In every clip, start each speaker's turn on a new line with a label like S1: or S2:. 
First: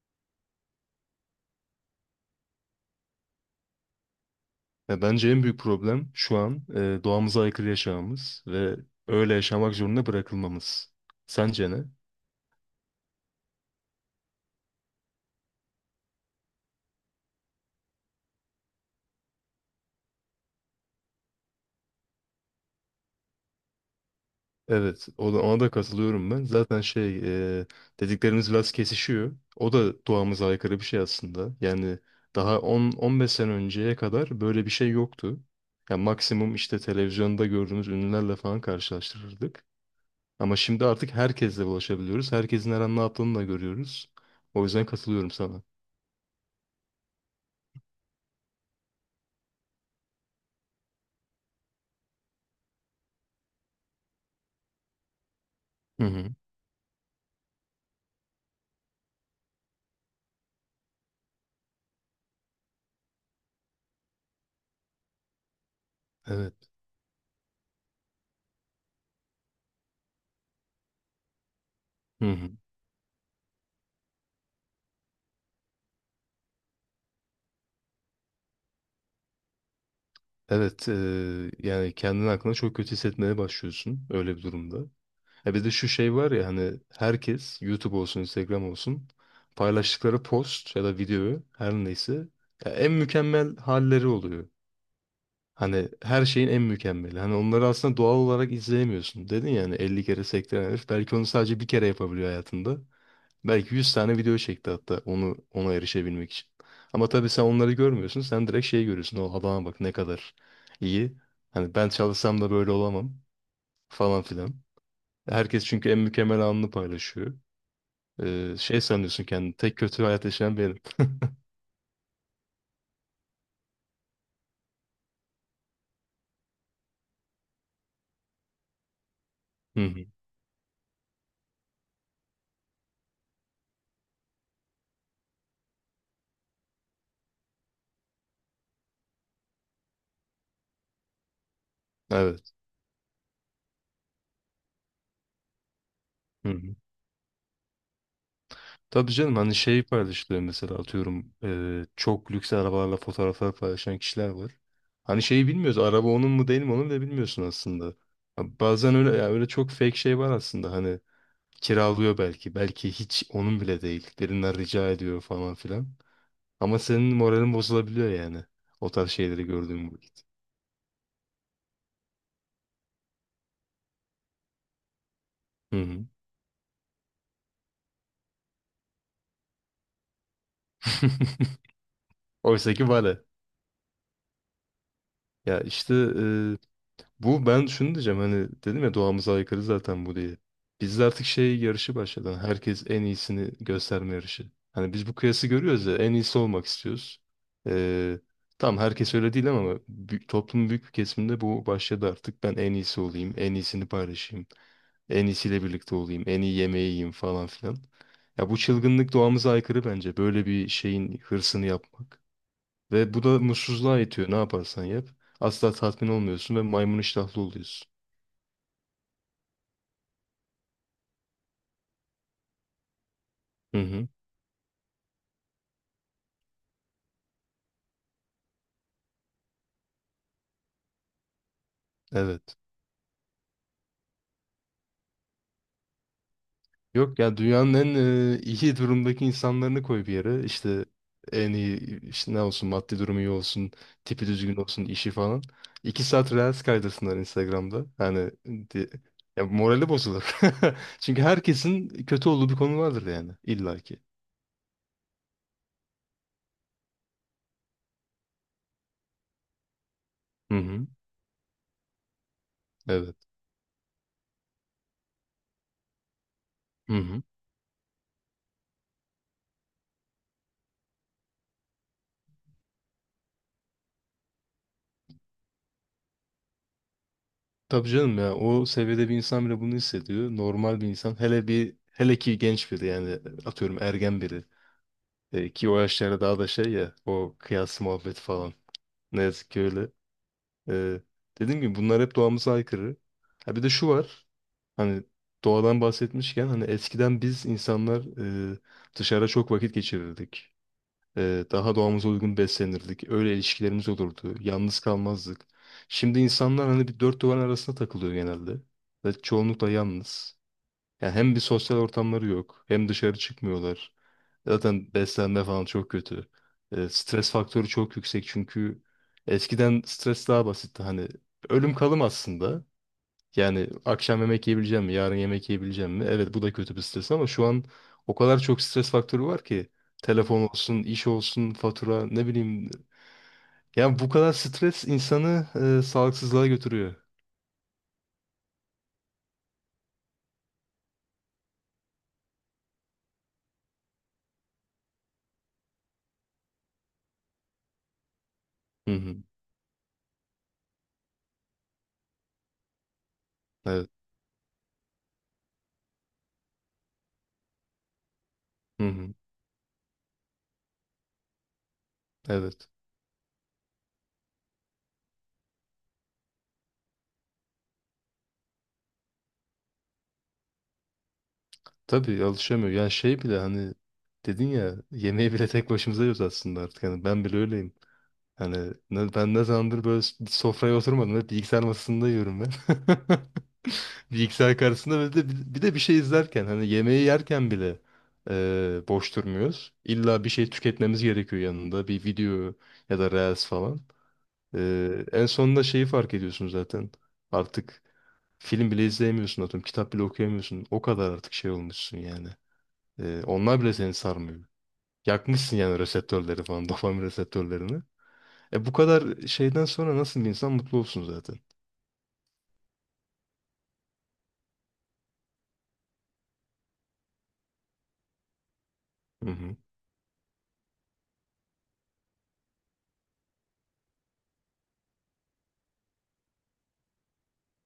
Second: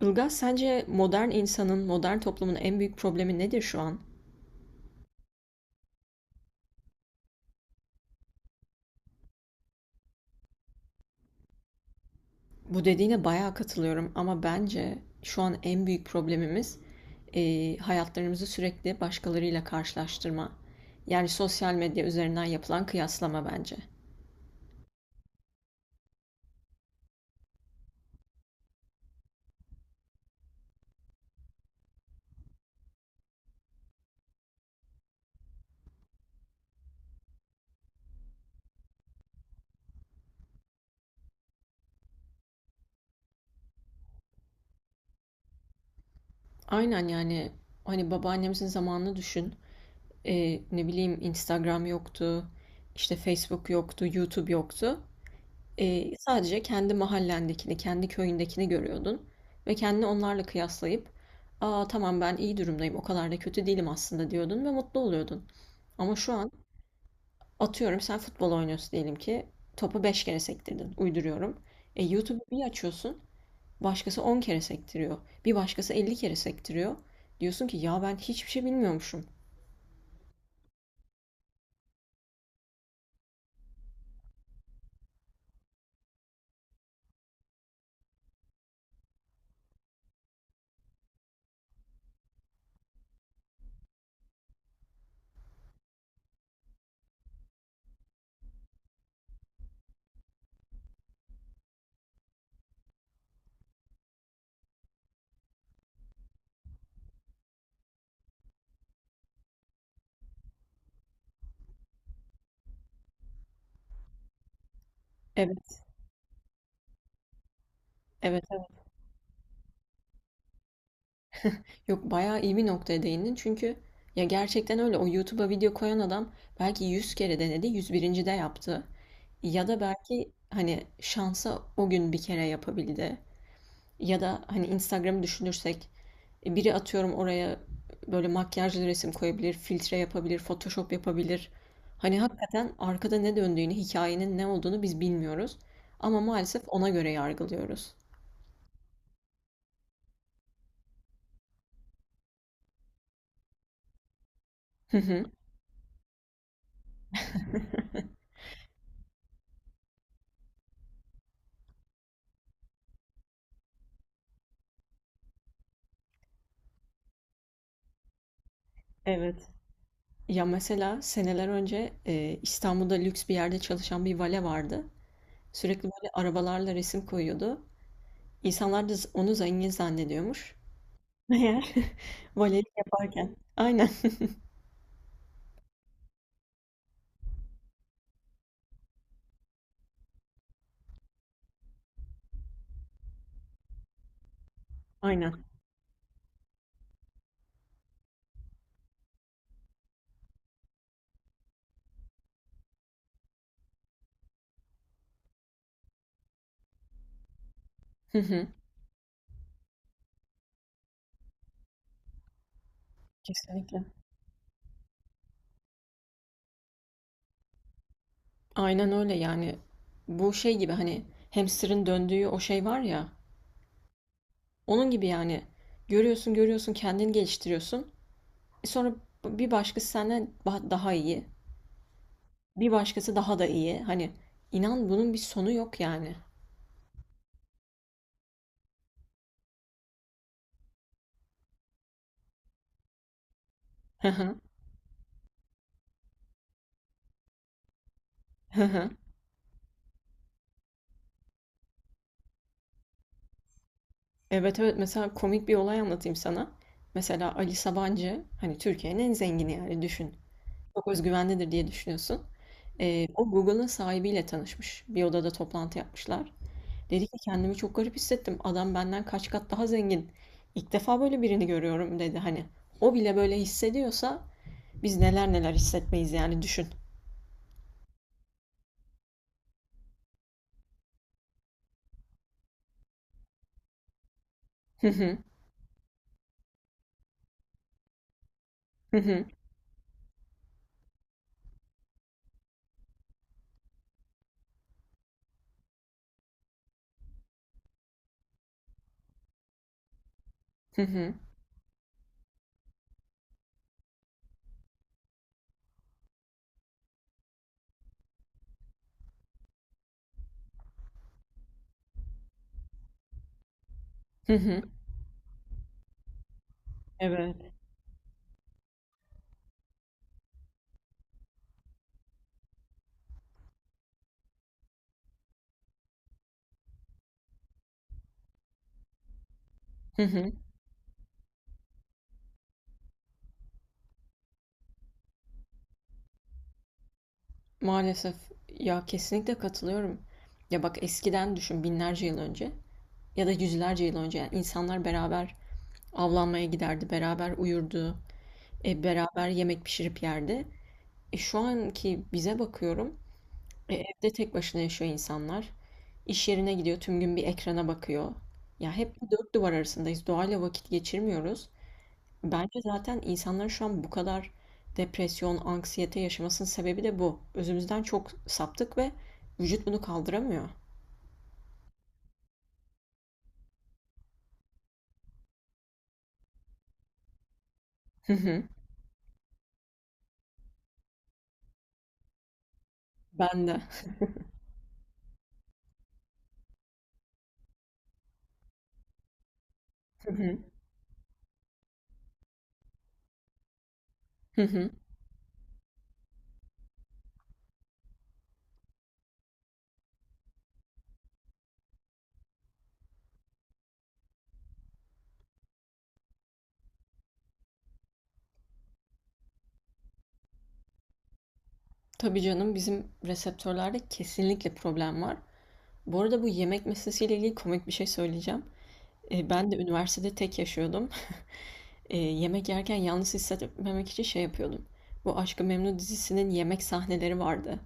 S1: Ilgaz, sence modern insanın, modern toplumun en büyük problemi nedir şu an?
S2: Ya bence en büyük problem şu an doğamıza aykırı yaşamamız ve öyle yaşamak zorunda bırakılmamız. Sence ne?
S1: Bu dediğine bayağı katılıyorum ama bence şu an en büyük problemimiz hayatlarımızı sürekli başkalarıyla karşılaştırma. Yani sosyal medya üzerinden yapılan kıyaslama bence.
S2: Evet, o da, ona da katılıyorum ben. Zaten şey, e, dediklerimiz biraz kesişiyor. O da doğamıza aykırı bir şey aslında. Yani daha 10-15 sene önceye kadar böyle bir şey yoktu. Yani maksimum işte televizyonda gördüğümüz ünlülerle falan karşılaştırırdık. Ama şimdi artık herkesle ulaşabiliyoruz. Herkesin her an ne yaptığını da görüyoruz. O yüzden katılıyorum sana.
S1: Aynen yani hani babaannemizin zamanını düşün. Ne bileyim Instagram yoktu, işte Facebook yoktu, YouTube yoktu.
S2: Hı
S1: Eee,
S2: hı.
S1: sadece kendi mahallendekini, kendi köyündekini görüyordun ve kendini onlarla kıyaslayıp "aa tamam ben iyi durumdayım, o kadar da kötü değilim aslında." diyordun ve mutlu oluyordun. Ama şu an
S2: Evet.
S1: atıyorum sen futbol oynuyorsun diyelim ki topu 5 kere sektirdin, uyduruyorum.
S2: Hı hı.
S1: YouTube'u bir açıyorsun, başkası 10 kere sektiriyor, bir başkası 50 kere sektiriyor. Diyorsun ki ya ben hiçbir şey bilmiyormuşum.
S2: Evet. Yani kendini hakkında çok kötü hissetmeye başlıyorsun öyle bir durumda. E bir de şu şey var ya, hani herkes YouTube olsun, Instagram olsun, paylaştıkları post ya da videoyu her neyse ya en mükemmel halleri oluyor. Hani her şeyin en mükemmeli. Hani onları aslında doğal olarak izleyemiyorsun. Dedin yani 50 kere sektiren herif belki onu sadece bir kere yapabiliyor hayatında. Belki 100 tane video çekti hatta onu ona erişebilmek için. Ama tabii sen onları görmüyorsun. Sen direkt şey görüyorsun. O adama bak, ne kadar iyi. Hani ben çalışsam da böyle olamam falan filan. Herkes
S1: Evet,
S2: çünkü en mükemmel anını paylaşıyor.
S1: evet, evet.
S2: Şey sanıyorsun kendini. Tek kötü hayat yaşayan benim.
S1: Yok, bayağı iyi bir noktaya değindin çünkü ya gerçekten öyle, o YouTube'a video koyan adam belki 100 kere denedi, 101. de yaptı. Ya da
S2: Hı hı.
S1: belki hani şansa o gün bir kere yapabildi. Ya da hani Instagram'ı düşünürsek biri atıyorum oraya böyle makyajlı resim koyabilir, filtre yapabilir, Photoshop yapabilir. Hani
S2: Evet.
S1: hakikaten arkada ne döndüğünü, hikayenin ne olduğunu biz bilmiyoruz. Ama
S2: Hı
S1: maalesef
S2: hı.
S1: ona göre yargılıyoruz.
S2: Tabii canım, hani şey paylaşılıyor mesela, atıyorum çok lüks arabalarla fotoğraflar paylaşan kişiler var.
S1: Hı
S2: Hani
S1: hı.
S2: şeyi bilmiyoruz, araba onun mu değil mi onu bile bilmiyorsun aslında. Ha, bazen öyle, ya öyle çok fake şey var aslında, hani kiralıyor, belki hiç onun bile değil, birinden rica ediyor falan filan. Ama senin moralin bozulabiliyor yani o tarz şeyleri
S1: Evet.
S2: gördüğün vakit.
S1: Ya mesela seneler önce İstanbul'da lüks bir yerde çalışan bir vale vardı.
S2: Hı
S1: Sürekli
S2: hı.
S1: böyle arabalarla resim koyuyordu. İnsanlar da onu zengin zannediyormuş. Meğer valelik
S2: Oysa ki vale.
S1: yaparken. Aynen.
S2: Ya işte bu, ben şunu diyeceğim, hani dedim ya doğamıza aykırı zaten bu diye. Bizde artık şey yarışı başladı, hani herkes en iyisini gösterme yarışı. Hani biz bu
S1: Aynen.
S2: kıyası görüyoruz ya, en iyisi olmak istiyoruz. Ee, tamam, herkes öyle değil ama toplumun büyük bir kesiminde bu başladı artık. Ben en iyisi olayım, en iyisini paylaşayım, en iyisiyle birlikte olayım, en iyi yemeği yiyeyim falan filan.
S1: Hı hı.
S2: Ya bu çılgınlık doğamıza aykırı bence. Böyle bir şeyin hırsını yapmak. Ve bu da
S1: Kesinlikle.
S2: mutsuzluğa itiyor, ne yaparsan yap. Asla tatmin olmuyorsun ve maymun iştahlı oluyorsun.
S1: Aynen öyle yani. Bu şey gibi hani hamsterın döndüğü o şey var ya.
S2: Hı hı.
S1: Onun gibi yani. Görüyorsun görüyorsun kendini geliştiriyorsun. Sonra bir başkası senden daha iyi.
S2: Evet.
S1: Bir başkası daha da iyi. Hani inan bunun bir sonu yok yani.
S2: Yok ya, dünyanın en iyi durumdaki insanlarını koy bir yere. İşte en iyi, işte ne olsun, maddi durumu iyi olsun,
S1: Hı
S2: tipi
S1: hı.
S2: düzgün olsun, işi falan. 2 saat reels kaydırsınlar Instagram'da. Hani
S1: Hı
S2: di-
S1: hı.
S2: ya morali bozulur. Çünkü herkesin kötü olduğu bir konu vardır yani illaki.
S1: Evet, evet, mesela komik bir olay anlatayım sana. Mesela Ali Sabancı, hani Türkiye'nin en zengini yani, düşün.
S2: Hı
S1: Çok
S2: hı.
S1: özgüvenlidir diye düşünüyorsun. Ee,
S2: Evet.
S1: o Google'ın sahibiyle tanışmış. Bir odada toplantı yapmışlar.
S2: Hı
S1: Dedi ki
S2: hı.
S1: kendimi çok garip hissettim. Adam benden kaç kat daha zengin. İlk defa böyle birini görüyorum dedi hani. O bile böyle hissediyorsa biz neler neler hissetmeyiz yani düşün.
S2: Tabii canım, ya o seviyede bir insan bile bunu hissediyor. Normal bir insan, hele bir hele ki genç biri, yani atıyorum ergen biri.
S1: Hı hı.
S2: Ki o yaşlarda daha da şey ya, o kıyas muhabbeti falan,
S1: Hı
S2: ne
S1: hı.
S2: yazık ki öyle. E, Dediğim gibi bunlar hep doğamıza aykırı. Ha bir de şu var, hani doğadan bahsetmişken, hani eskiden biz insanlar e, dışarıda çok vakit geçirirdik.
S1: Hı hı.
S2: Daha doğamıza uygun beslenirdik. Öyle ilişkilerimiz olurdu. Yalnız kalmazdık. Şimdi insanlar hani bir dört duvarın arasında takılıyor genelde. Ve çoğunlukla yalnız. Yani hem bir sosyal ortamları yok, hem dışarı çıkmıyorlar.
S1: Hı hı.
S2: Zaten beslenme falan çok kötü. Stres
S1: Evet.
S2: faktörü çok yüksek, çünkü eskiden stres daha basitti. Hani ölüm kalım aslında. Yani akşam yemek yiyebileceğim mi? Yarın yemek yiyebileceğim mi? Evet, bu da kötü bir stres ama şu an o kadar çok stres faktörü var ki. Telefon olsun, iş olsun, fatura, ne bileyim. Yani bu kadar stres insanı sağlıksızlığa götürüyor.
S1: Maalesef. Ya kesinlikle katılıyorum. Ya bak eskiden düşün, binlerce yıl önce ya da yüzlerce yıl önce yani insanlar beraber avlanmaya giderdi, beraber uyurdu,
S2: Hı hı.
S1: beraber yemek pişirip yerdi. Şu anki bize bakıyorum,
S2: Evet.
S1: evde tek başına yaşıyor insanlar. İş yerine gidiyor, tüm gün bir ekrana bakıyor. Ya
S2: Hı
S1: hep bir
S2: hı.
S1: dört duvar arasındayız. Doğayla vakit geçirmiyoruz. Bence
S2: Evet.
S1: zaten insanların şu an bu kadar depresyon, anksiyete yaşamasının sebebi de bu. Özümüzden çok saptık ve vücut bunu kaldıramıyor.
S2: Tabii alışamıyor. Yani şey bile, hani dedin ya, yemeği bile tek başımıza yiyoruz aslında artık. Yani ben bile öyleyim.
S1: Hı hı.
S2: Hani ben ne zamandır böyle sofraya oturmadım. Hep bilgisayar masasında yiyorum ben.
S1: Ben de.
S2: Bilgisayar karşısında, ve de bir de bir şey izlerken, hani yemeği yerken bile boş durmuyoruz.
S1: Hı
S2: İlla bir
S1: hı.
S2: şey tüketmemiz gerekiyor yanında. Bir video ya da reels falan.
S1: Hı hı.
S2: En sonunda şeyi fark ediyorsun zaten. Artık film bile izleyemiyorsun, atıyorum. Kitap bile okuyamıyorsun. O kadar artık şey olmuşsun yani. Onlar bile seni sarmıyor. Yakmışsın yani reseptörleri falan. Dopamin reseptörlerini. E bu kadar şeyden sonra nasıl bir insan mutlu olsun zaten.
S1: Tabii canım, bizim reseptörlerde kesinlikle problem var. Bu arada bu yemek meselesiyle ilgili komik bir şey söyleyeceğim. E,
S2: Hı
S1: ben de
S2: hı.
S1: üniversitede tek yaşıyordum. Yemek yerken yalnız hissetmemek için şey yapıyordum. Bu Aşk-ı Memnu dizisinin yemek sahneleri vardı.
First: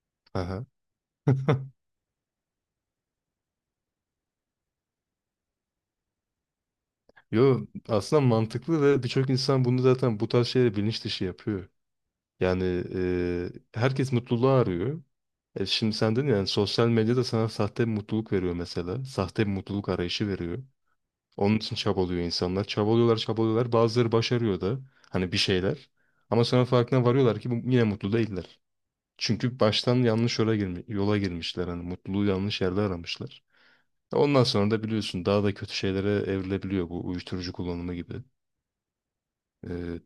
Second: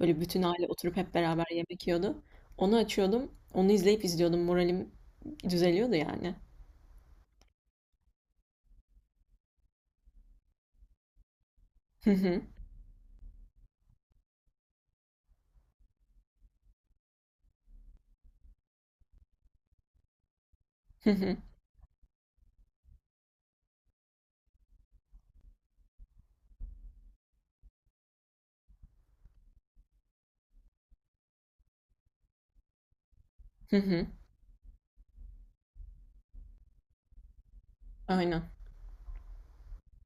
S1: Böyle bütün
S2: Aha.
S1: aile oturup hep beraber yemek yiyordu. Onu açıyordum. Onu izleyip izliyordum. Moralim düzeliyordu yani.
S2: Yo, aslında mantıklı ve birçok insan bunu zaten, bu tarz şeyleri bilinç dışı yapıyor.
S1: Hı hı.
S2: Yani herkes mutluluğu arıyor. E şimdi sen dedin, yani sosyal medyada sana sahte bir mutluluk veriyor mesela. Sahte bir mutluluk arayışı veriyor.
S1: Hı hı.
S2: Onun için çabalıyor insanlar. Çabalıyorlar, çabalıyorlar. Bazıları başarıyor da hani bir şeyler. Ama sonra farkına varıyorlar ki bu, yine mutlu değiller. Çünkü baştan yanlış yola, yola girmişler. Hani mutluluğu yanlış yerde aramışlar.
S1: Hı hı.
S2: Ondan sonra da biliyorsun daha da kötü şeylere evrilebiliyor bu, uyuşturucu kullanımı gibi.
S1: Aynen.
S2: Ee,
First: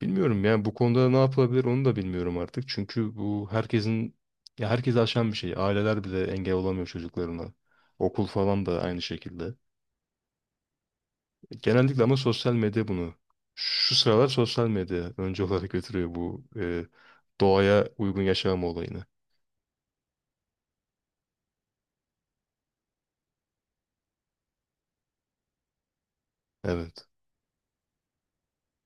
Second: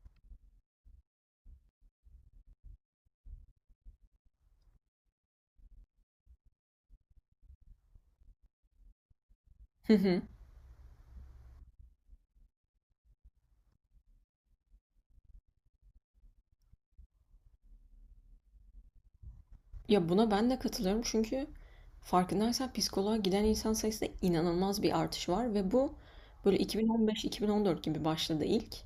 S2: Bilmiyorum yani bu konuda ne yapılabilir, onu da bilmiyorum artık. Çünkü bu herkesin, ya herkesi aşan bir şey. Aileler bile engel olamıyor çocuklarına. Okul falan da aynı şekilde.
S1: Hı hı.
S2: Genellikle ama sosyal medya bunu. Şu sıralar sosyal medya önce olarak götürüyor bu doğaya uygun yaşam olayını.
S1: Ya buna ben de katılıyorum çünkü farkındaysan psikoloğa giden insan sayısında inanılmaz bir artış var ve bu böyle
S2: Evet.
S1: 2015-2014 gibi başladı ilk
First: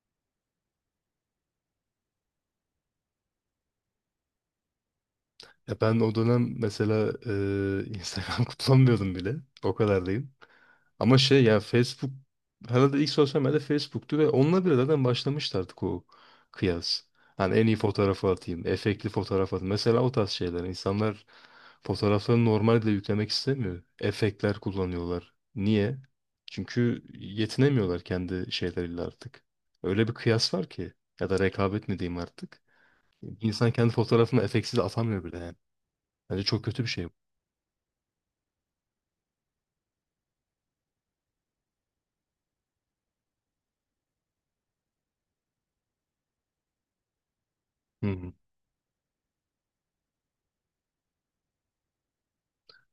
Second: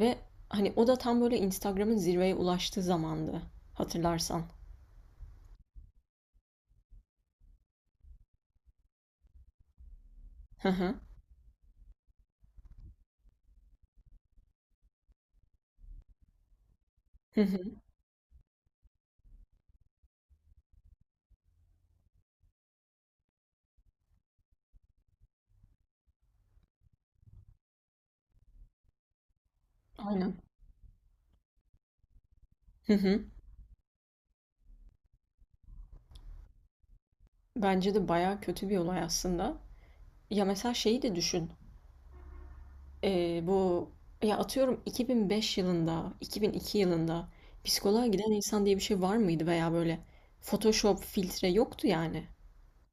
S1: ve hani o da tam böyle Instagram'ın zirveye ulaştığı zamandı, hatırlarsan.
S2: Ya ben o dönem mesela Instagram kullanmıyordum bile. O kadar değil.
S1: Hı hı.
S2: Ama şey ya, Facebook herhalde ilk sosyal medya Facebook'tu ve onunla bile zaten başlamıştı artık o kıyas.
S1: Hı
S2: Hani
S1: hı.
S2: en iyi fotoğrafı atayım, efektli fotoğraf atayım. Mesela o tarz şeyler. İnsanlar fotoğraflarını normalde yüklemek istemiyor. Efektler kullanıyorlar. Niye? Çünkü yetinemiyorlar kendi şeyleriyle artık. Öyle bir
S1: Aynen.
S2: kıyas var ki. Ya da rekabet mi diyeyim artık.
S1: Hı hı.
S2: İnsan kendi fotoğrafını efektsiz atamıyor bile yani. Bence çok kötü bir şey bu.
S1: Bence de bayağı kötü bir olay aslında. Ya mesela şeyi de düşün. Bu ya, atıyorum 2005 yılında, 2002 yılında psikoloğa
S2: Hı
S1: giden
S2: hı.
S1: insan diye bir şey var mıydı veya böyle Photoshop, filtre yoktu yani.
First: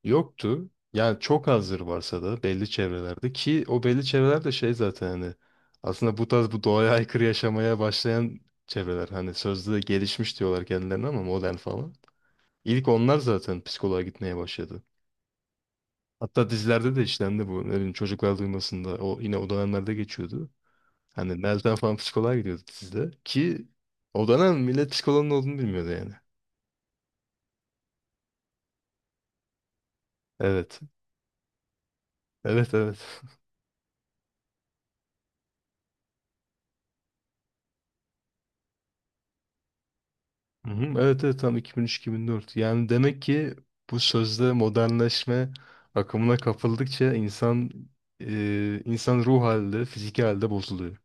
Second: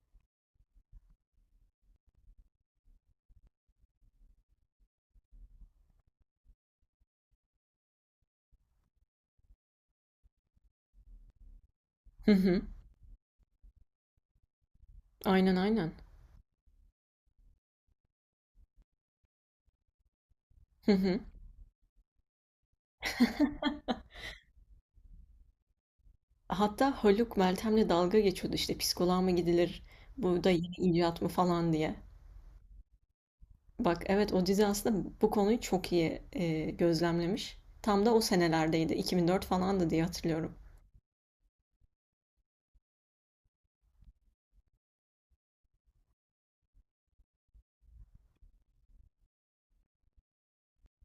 S2: Yoktu. Yani çok azdır, varsa da belli çevrelerde, ki o belli çevreler de şey zaten, hani aslında bu tarz, bu doğaya aykırı yaşamaya başlayan çevreler, hani sözde gelişmiş diyorlar kendilerine, ama modern falan.
S1: Hı hı.
S2: İlk onlar zaten psikoloğa gitmeye başladı.
S1: Aynen, aynen.
S2: Hatta dizilerde de işlendi bu. Ne bileyim, çocuklar duymasında, o yine o dönemlerde geçiyordu.
S1: Hı hı.
S2: Hani Meltem falan psikoloğa gidiyordu dizide, ki o dönem millet psikoloğun ne olduğunu bilmiyordu yani.
S1: Hatta Haluk Meltem'le dalga geçiyordu, işte psikoloğa mı gidilir, bu da yeni
S2: Evet.
S1: icat mı falan diye.
S2: Evet, evet.
S1: Bak, evet, o dizi aslında bu konuyu çok iyi gözlemlemiş. Tam da o senelerdeydi. 2004 falandı diye hatırlıyorum.
S2: Hı hı, evet, evet, tam 2003-2004. Yani demek ki bu sözde modernleşme akımına kapıldıkça insan insan ruh halde, fiziki halde bozuluyor.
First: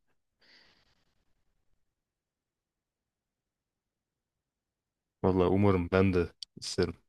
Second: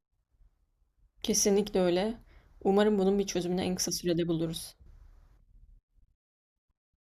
S1: Kesinlikle öyle. Umarım bunun bir çözümünü en kısa sürede buluruz.
S2: Vallahi umarım, ben de isterim.